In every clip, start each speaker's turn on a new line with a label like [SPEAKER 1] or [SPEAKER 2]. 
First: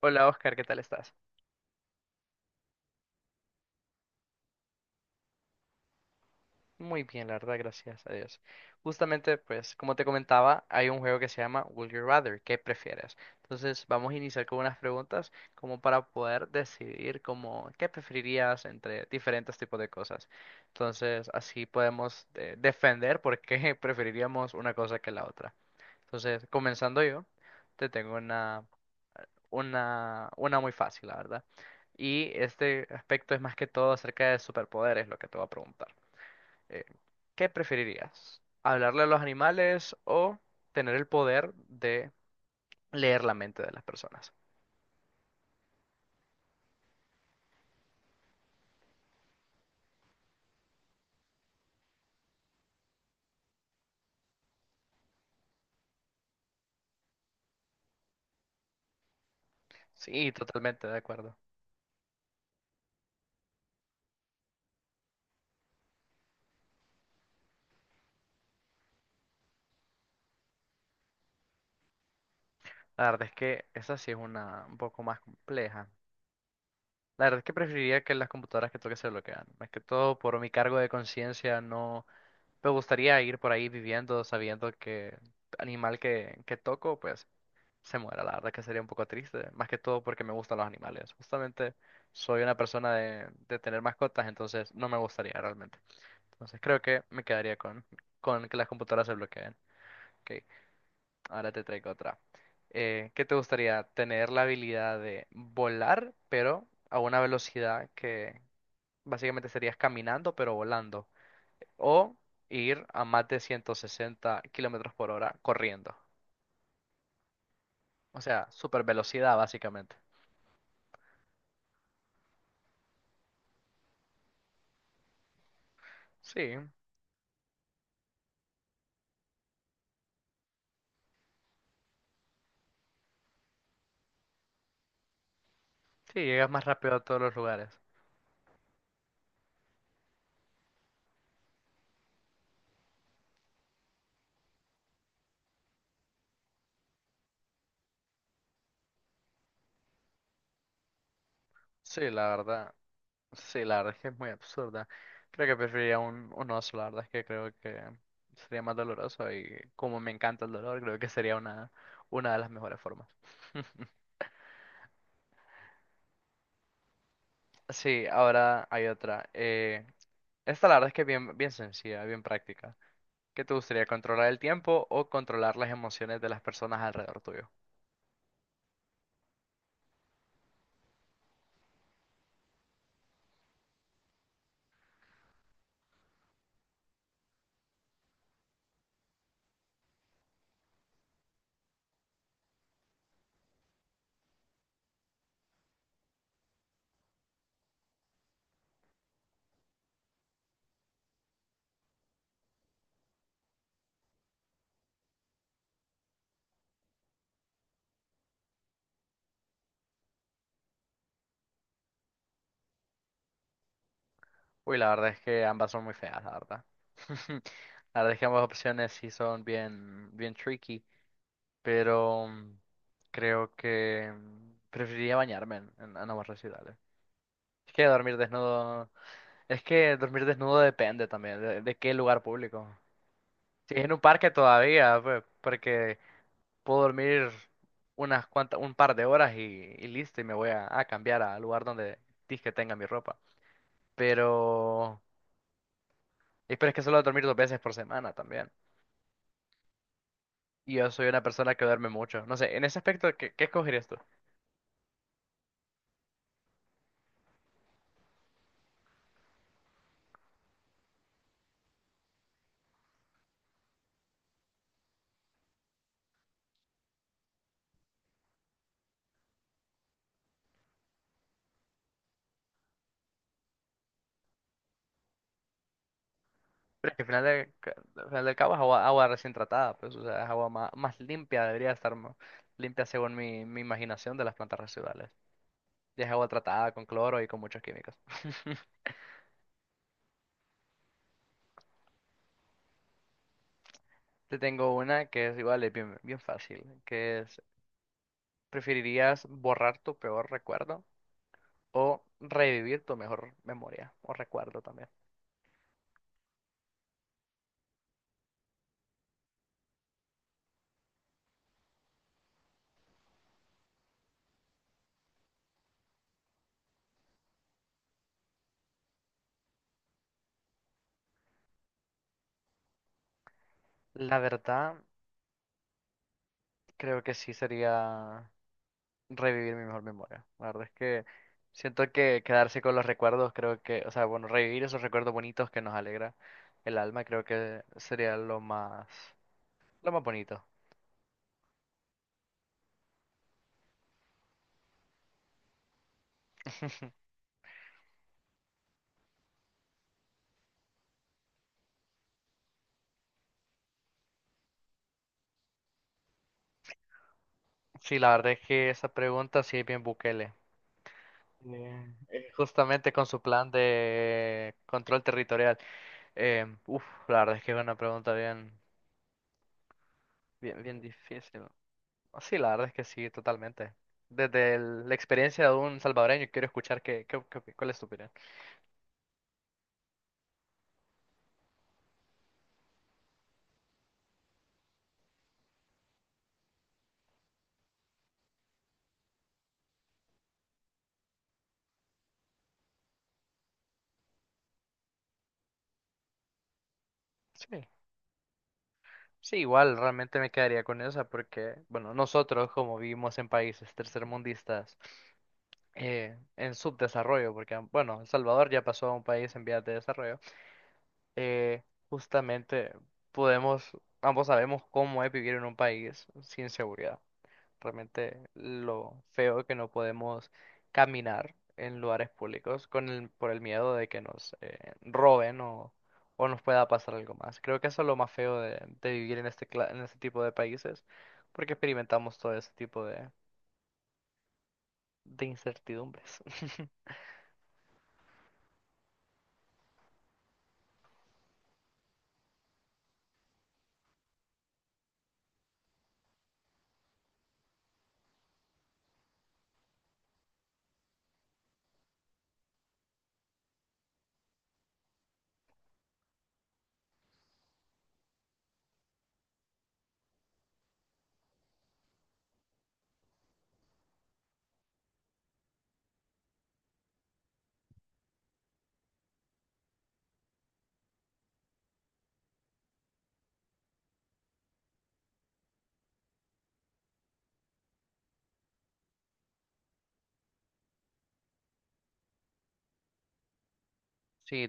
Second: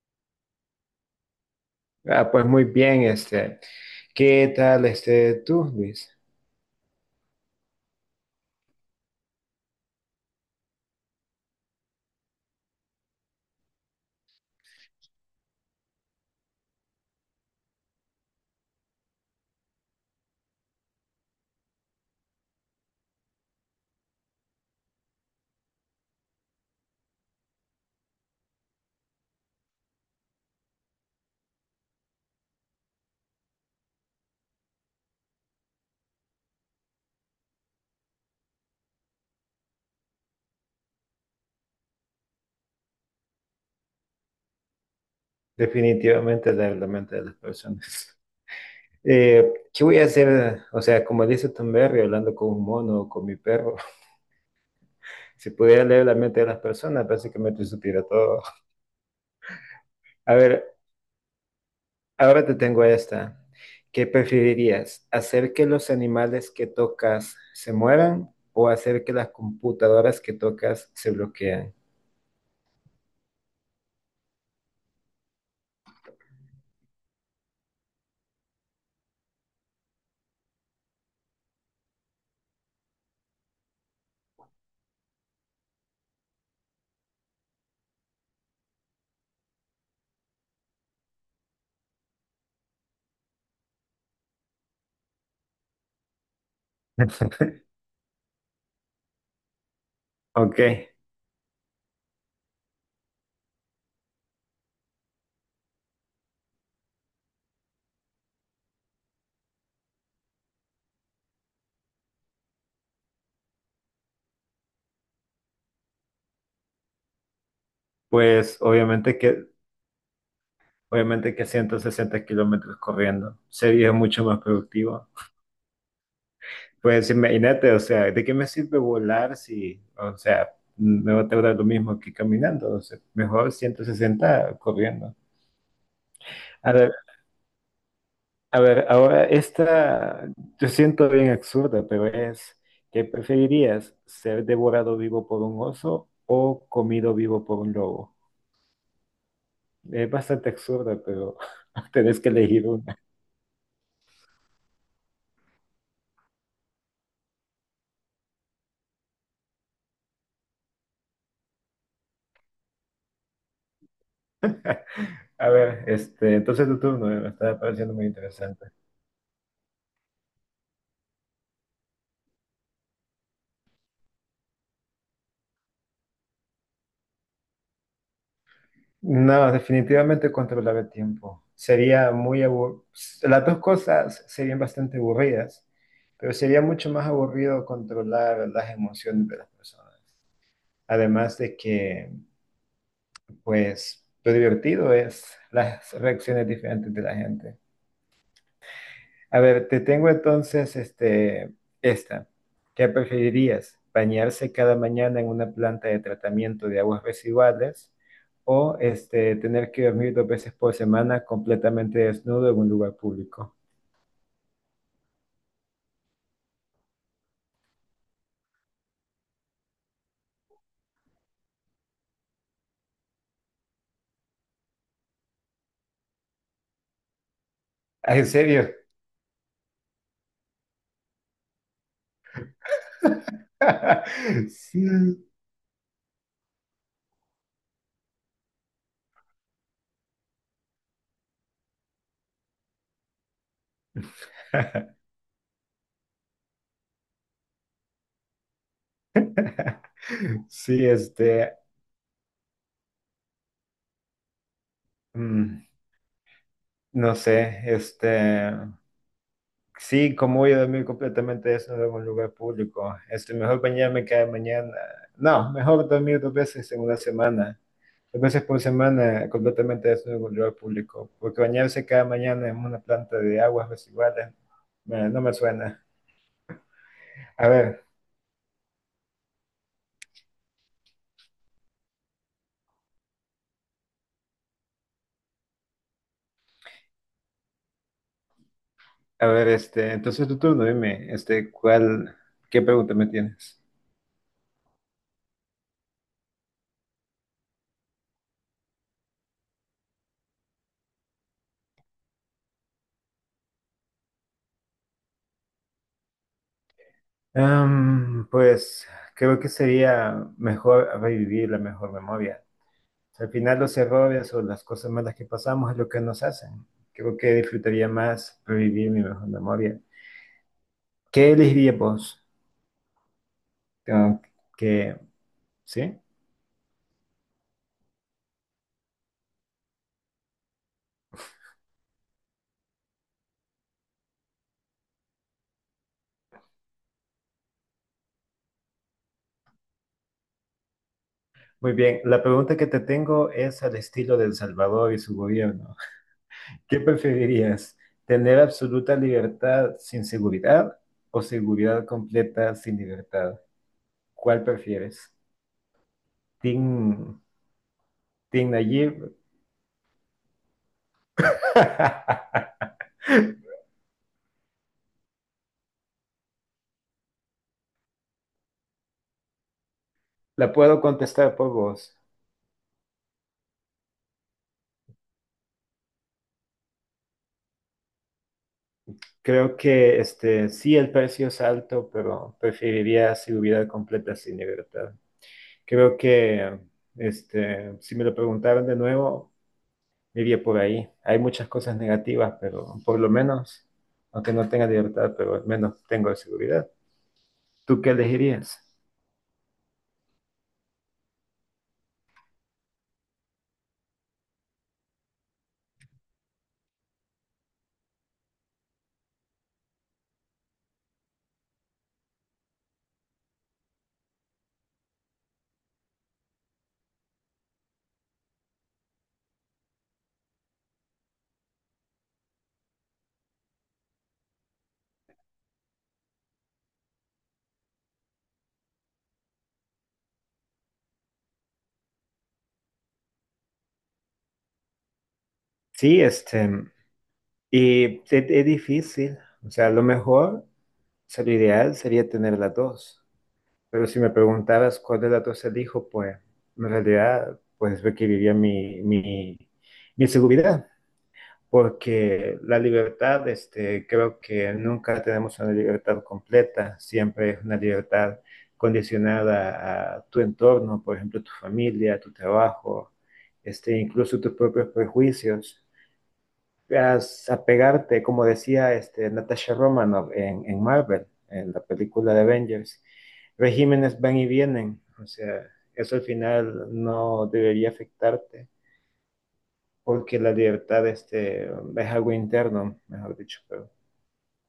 [SPEAKER 1] Hola Oscar, ¿qué tal estás?
[SPEAKER 2] Ah, pues muy bien, ¿Qué tal tú, Luis?
[SPEAKER 1] Muy bien, la verdad, gracias a Dios. Justamente, pues, como te comentaba, hay un juego que se llama Would You Rather, ¿qué prefieres? Entonces, vamos a iniciar con unas preguntas como para poder decidir como qué preferirías entre diferentes tipos de cosas. Entonces, así podemos defender por qué preferiríamos una cosa que la otra. Entonces, comenzando yo, te tengo una, una muy fácil, la verdad. Y este aspecto es más que todo acerca de superpoderes, lo que te voy a preguntar. Eh, ¿Qué preferirías? ¿Hablarle a los animales o tener el poder de leer la mente de las personas?
[SPEAKER 2] Definitivamente leer la mente de las personas. ¿Qué voy a hacer? O sea, como dice Tom Berry, hablando con un mono o con mi perro. Si pudiera leer la mente de las personas, básicamente supiera todo.
[SPEAKER 1] Sí,
[SPEAKER 2] A ver,
[SPEAKER 1] totalmente de acuerdo.
[SPEAKER 2] ahora te tengo esta. ¿Qué preferirías? ¿Hacer que los animales que tocas se mueran o hacer que las computadoras que tocas se bloqueen?
[SPEAKER 1] La verdad es que esa sí es una un poco más compleja. La verdad es que preferiría que las computadoras que toque se bloquean. Más que todo por mi cargo de conciencia, no me gustaría ir por ahí viviendo sabiendo que animal que toco, pues se muera, la verdad que sería un poco triste, más que todo porque me gustan los animales. Justamente soy una persona de tener mascotas, entonces no me gustaría realmente. Entonces creo que me quedaría con que las computadoras se bloqueen. Ok,
[SPEAKER 2] Ok,
[SPEAKER 1] ahora te traigo otra. ¿Qué te gustaría? Tener la habilidad de volar, pero a una velocidad que básicamente serías caminando, pero volando. O ir a más de 160 kilómetros por hora corriendo. O sea,
[SPEAKER 2] pues
[SPEAKER 1] super
[SPEAKER 2] obviamente
[SPEAKER 1] velocidad
[SPEAKER 2] que
[SPEAKER 1] básicamente.
[SPEAKER 2] obviamente que 160 kilómetros corriendo sería mucho más productivo.
[SPEAKER 1] Sí.
[SPEAKER 2] Pues imagínate, o sea, ¿de qué me sirve volar si, o sea, me va a tardar lo mismo que caminando? O sea, mejor 160 corriendo.
[SPEAKER 1] Sí, llegas más
[SPEAKER 2] A ver,
[SPEAKER 1] rápido a todos los lugares.
[SPEAKER 2] a ver, ahora esta, yo siento bien ¿qué preferirías? ¿Ser devorado vivo por un oso o comido vivo por un lobo? Es bastante absurda, pero
[SPEAKER 1] Sí,
[SPEAKER 2] tenés
[SPEAKER 1] la
[SPEAKER 2] que elegir
[SPEAKER 1] verdad.
[SPEAKER 2] uno.
[SPEAKER 1] Sí, la verdad es que es muy absurda. Creo que preferiría un oso, la verdad es que creo que sería más doloroso y como me encanta el dolor, creo que sería una de las mejores formas.
[SPEAKER 2] A ver, entonces tu turno, me está pareciendo
[SPEAKER 1] Sí,
[SPEAKER 2] muy
[SPEAKER 1] ahora
[SPEAKER 2] interesante.
[SPEAKER 1] hay otra. Esta la verdad es que es bien, bien sencilla, bien práctica. ¿Qué te gustaría, controlar el tiempo o controlar las emociones de las personas alrededor tuyo?
[SPEAKER 2] No, definitivamente controlar el tiempo. Sería muy aburrido. Las dos cosas serían bastante aburridas, pero sería mucho más aburrido controlar las emociones de las personas. Además de que, pues, lo divertido es las reacciones diferentes de la gente. A ver, te tengo esta. ¿Qué preferirías? ¿Bañarse cada mañana en una planta de tratamiento de aguas residuales o tener que dormir dos veces por semana completamente desnudo en un lugar público?
[SPEAKER 1] Uy, la verdad es que ambas son muy feas, la verdad. La verdad es que ambas opciones sí son bien, bien tricky. Pero creo que preferiría bañarme en aguas residuales. Es que dormir
[SPEAKER 2] Ah, ¿en serio?
[SPEAKER 1] desnudo, es que dormir desnudo depende también de qué lugar público. Si es en un parque todavía,
[SPEAKER 2] Sí.
[SPEAKER 1] pues, porque puedo dormir unas cuantas, un par de horas y listo, y me voy a cambiar al lugar donde que tenga mi ropa. Pero, y pero es que solo dormir dos veces por semana también. Y
[SPEAKER 2] Sí,
[SPEAKER 1] yo soy una persona que duerme mucho. No sé, en ese aspecto, ¿qué, qué escogerías tú?
[SPEAKER 2] mm, no sé, sí, como voy a dormir completamente desnudo en un lugar público. Este, mejor bañarme cada mañana. No, mejor dormir dos veces en una semana. Dos veces por semana completamente desnudo en un lugar público. Porque bañarse cada mañana en una planta de aguas residuales no me suena.
[SPEAKER 1] Pero es que al final
[SPEAKER 2] A
[SPEAKER 1] del,
[SPEAKER 2] ver,
[SPEAKER 1] al final del cabo es agua, agua recién tratada, pues, o sea, es agua más, más limpia, debería estar más limpia según mi, mi imaginación de las plantas residuales. Y es agua tratada con cloro y con muchos químicos.
[SPEAKER 2] a ver, entonces tu turno, dime, ¿qué pregunta me tienes?
[SPEAKER 1] Te tengo una que es igual, es bien, bien fácil, que es, ¿preferirías borrar tu peor recuerdo o revivir tu mejor memoria o recuerdo también?
[SPEAKER 2] Am, pues creo que sería mejor revivir la mejor memoria. Al final los errores o las cosas malas que pasamos es lo que nos hacen. Creo que disfrutaría más revivir mi mejor memoria. ¿Qué elegirías vos?
[SPEAKER 1] La
[SPEAKER 2] Tengo
[SPEAKER 1] verdad,
[SPEAKER 2] que, ¿sí?
[SPEAKER 1] creo que sí sería... revivir mi mejor memoria. La verdad es que siento que quedarse con los recuerdos, creo que, o sea, bueno, revivir esos recuerdos bonitos que nos alegra el alma, creo que sería lo más bonito.
[SPEAKER 2] Muy bien, la pregunta que te tengo es al estilo de El Salvador y su gobierno. ¿Qué preferirías? ¿Tener absoluta libertad sin seguridad o seguridad completa sin libertad? ¿Cuál prefieres? Team,
[SPEAKER 1] Sí, la verdad es
[SPEAKER 2] Team
[SPEAKER 1] que esa
[SPEAKER 2] Nayib.
[SPEAKER 1] pregunta sí es bien Bukele. Justamente con su plan de control territorial. Uf, la verdad es que es una pregunta bien,
[SPEAKER 2] La
[SPEAKER 1] bien
[SPEAKER 2] puedo contestar
[SPEAKER 1] difícil.
[SPEAKER 2] por vos.
[SPEAKER 1] Sí, la verdad es que sí, totalmente. Desde la experiencia de un salvadoreño, quiero escuchar cuál es tu opinión.
[SPEAKER 2] Creo que sí, el precio es alto, pero preferiría seguridad completa sin libertad. Creo que si me lo preguntaran de nuevo, me iría por ahí. Hay muchas cosas negativas, pero por lo menos, aunque no tenga libertad, pero al menos tengo seguridad.
[SPEAKER 1] Sí.
[SPEAKER 2] ¿Tú qué elegirías?
[SPEAKER 1] Sí, igual realmente me quedaría con esa porque, bueno, nosotros como vivimos en países tercermundistas en subdesarrollo, porque, bueno, El Salvador ya pasó a un país en vías de desarrollo, eh, justamente podemos, ambos sabemos cómo es vivir en un país sin seguridad realmente lo feo que no podemos caminar en lugares públicos con el, por el miedo de que nos roben o nos pueda pasar algo más. Creo que eso es lo más feo de vivir en este, en este tipo de países, porque experimentamos todo ese tipo de
[SPEAKER 2] Sí,
[SPEAKER 1] incertidumbres.
[SPEAKER 2] y es difícil. O sea, lo mejor, o sea, lo ideal sería tener las dos. Pero si me preguntaras cuál de las dos elijo, pues en realidad pues requeriría mi seguridad, porque la libertad, creo que nunca tenemos una libertad completa, siempre es una libertad condicionada a tu entorno, por ejemplo, tu familia, tu trabajo, incluso tus propios prejuicios a apegarte, como decía Natasha Romanoff en Marvel, en la película de Avengers. Regímenes van y vienen, o sea, eso al final no debería afectarte, porque la libertad, es algo interno, mejor dicho, pero
[SPEAKER 1] Sí,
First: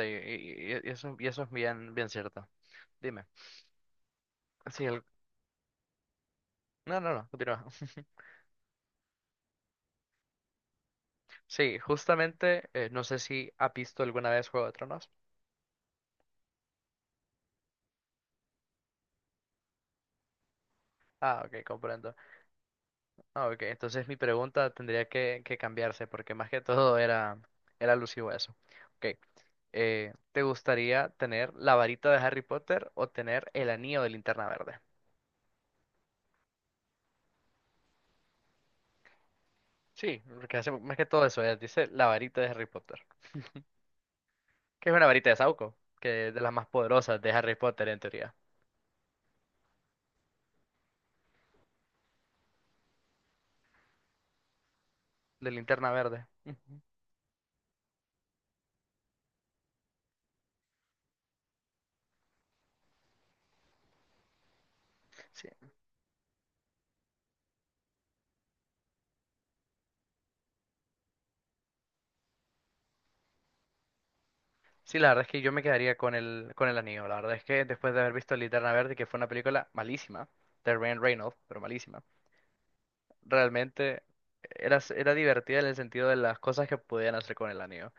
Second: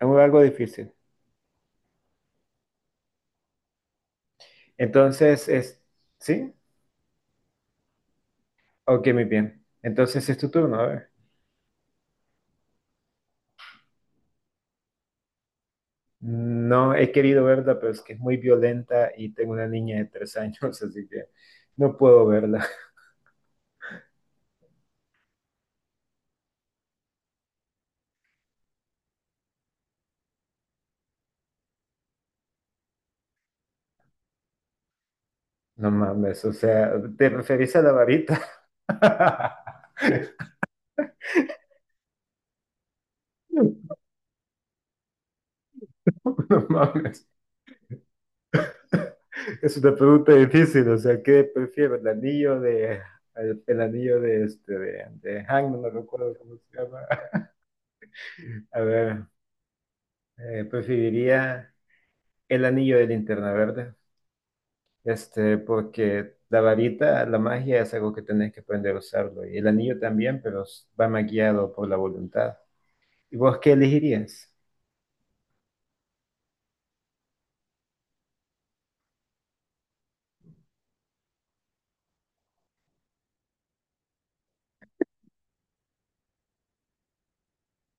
[SPEAKER 2] es algo
[SPEAKER 1] y,
[SPEAKER 2] difícil.
[SPEAKER 1] eso, y eso es bien, bien cierto. Dime. Sí,
[SPEAKER 2] Entonces, es, ¿sí?
[SPEAKER 1] no, no, no, continúa.
[SPEAKER 2] Ok, muy bien. Entonces es tu turno, a ver.
[SPEAKER 1] Sí, justamente, no sé si ha visto alguna vez Juego de Tronos.
[SPEAKER 2] No he querido verla, pero es que es muy violenta y tengo una niña de 3 años, así que
[SPEAKER 1] Ah, ok,
[SPEAKER 2] no
[SPEAKER 1] comprendo.
[SPEAKER 2] puedo verla.
[SPEAKER 1] Ah, ok, entonces mi pregunta tendría que cambiarse porque más que todo era, era alusivo a eso. Ok, ¿te gustaría tener la varita de Harry Potter o tener el anillo de Linterna Verde?
[SPEAKER 2] No mames, o sea, ¿te referís a la varita?
[SPEAKER 1] Sí, porque hace más que todo eso, dice la varita de Harry Potter, que es una varita de Sauco, que es
[SPEAKER 2] No
[SPEAKER 1] de las más poderosas
[SPEAKER 2] mames.
[SPEAKER 1] de Harry Potter en teoría,
[SPEAKER 2] Es una pregunta difícil, o sea, ¿qué prefiero? ¿El el anillo de de
[SPEAKER 1] de
[SPEAKER 2] Hangman,
[SPEAKER 1] Linterna
[SPEAKER 2] no
[SPEAKER 1] Verde.
[SPEAKER 2] recuerdo cómo se
[SPEAKER 1] Ujú.
[SPEAKER 2] llama? A ver, preferiría el anillo de Linterna Verde,
[SPEAKER 1] Sí.
[SPEAKER 2] porque la varita, la magia es algo que tenés que aprender a usarlo, y el anillo también, pero va más guiado por la voluntad. ¿Y vos qué elegirías?
[SPEAKER 1] Sí, la verdad es que yo me quedaría con el anillo, la verdad es que después de haber visto Linterna Verde, que fue una película malísima, de Ryan Reynolds, pero malísima. Realmente era, era divertida en el sentido de las cosas que podían hacer con el anillo.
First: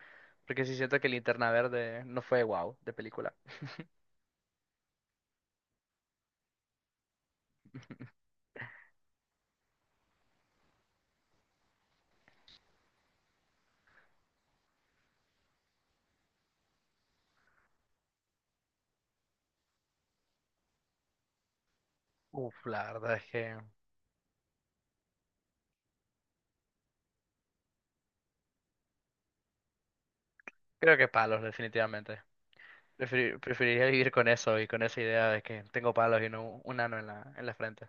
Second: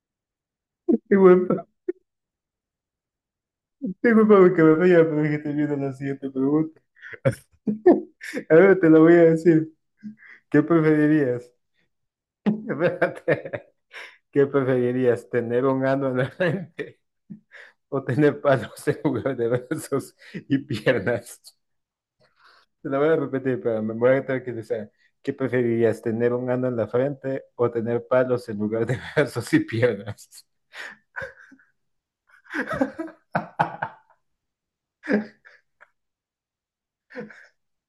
[SPEAKER 1] Porque sí siento que
[SPEAKER 2] Qué buen
[SPEAKER 1] Linterna Verde no fue wow de película.
[SPEAKER 2] Disculpame que me vaya, pero es que te viendo la siguiente pregunta. Ahora te la voy a decir. ¿Qué preferirías? Espérate. ¿Qué preferirías? ¿Tener un ano en la frente o tener palos en lugar de brazos y piernas?
[SPEAKER 1] Uf,
[SPEAKER 2] Te
[SPEAKER 1] la
[SPEAKER 2] la voy a
[SPEAKER 1] verdad es que
[SPEAKER 2] repetir, pero me voy a tranquilizar. ¿Qué preferirías? ¿Tener un ano en la frente o tener palos en lugar de brazos y piernas?
[SPEAKER 1] creo que palos, definitivamente. Preferiría vivir con eso y con esa idea de que tengo palos y no un ano en la frente.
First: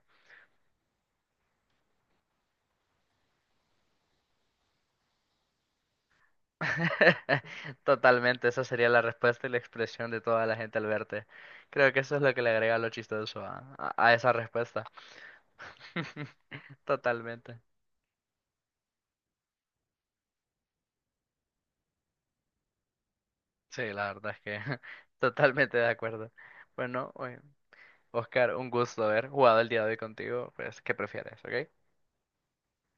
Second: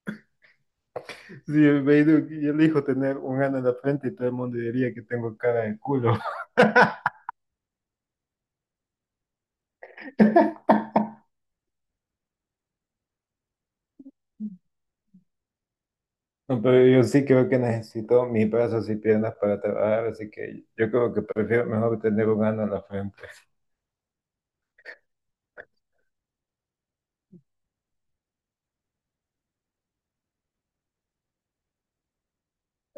[SPEAKER 2] Sí, me digo que yo elijo tener un ano en la frente y todo el mundo diría que tengo cara de culo.
[SPEAKER 1] Totalmente, esa sería la respuesta y la expresión de toda la gente al verte. Creo que eso es lo que le agrega lo chistoso a esa respuesta.
[SPEAKER 2] No, pero yo sí creo que
[SPEAKER 1] Totalmente.
[SPEAKER 2] necesito mis brazos y piernas para trabajar, así que yo creo que prefiero mejor tener un ano en la frente.
[SPEAKER 1] Sí, la verdad es que totalmente de acuerdo. Bueno, oye, Oscar, un gusto haber jugado el día de hoy contigo. Pues, ¿qué prefieres? ¿Ok?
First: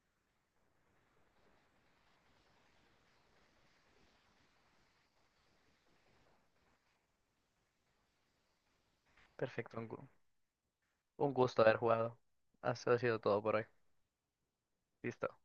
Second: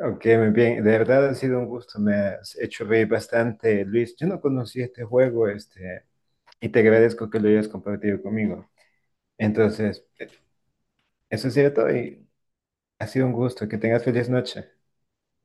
[SPEAKER 2] Ok, muy bien, de verdad ha sido un gusto, me has hecho reír bastante, Luis. Yo no conocí este juego, y te agradezco que lo hayas compartido conmigo.
[SPEAKER 1] Perfecto, un,
[SPEAKER 2] Entonces,
[SPEAKER 1] un
[SPEAKER 2] eso ha
[SPEAKER 1] gusto
[SPEAKER 2] sido
[SPEAKER 1] haber
[SPEAKER 2] todo
[SPEAKER 1] jugado.
[SPEAKER 2] y
[SPEAKER 1] Eso ha
[SPEAKER 2] ha
[SPEAKER 1] sido
[SPEAKER 2] sido un
[SPEAKER 1] todo por hoy.
[SPEAKER 2] gusto, que tengas feliz noche.
[SPEAKER 1] Listo.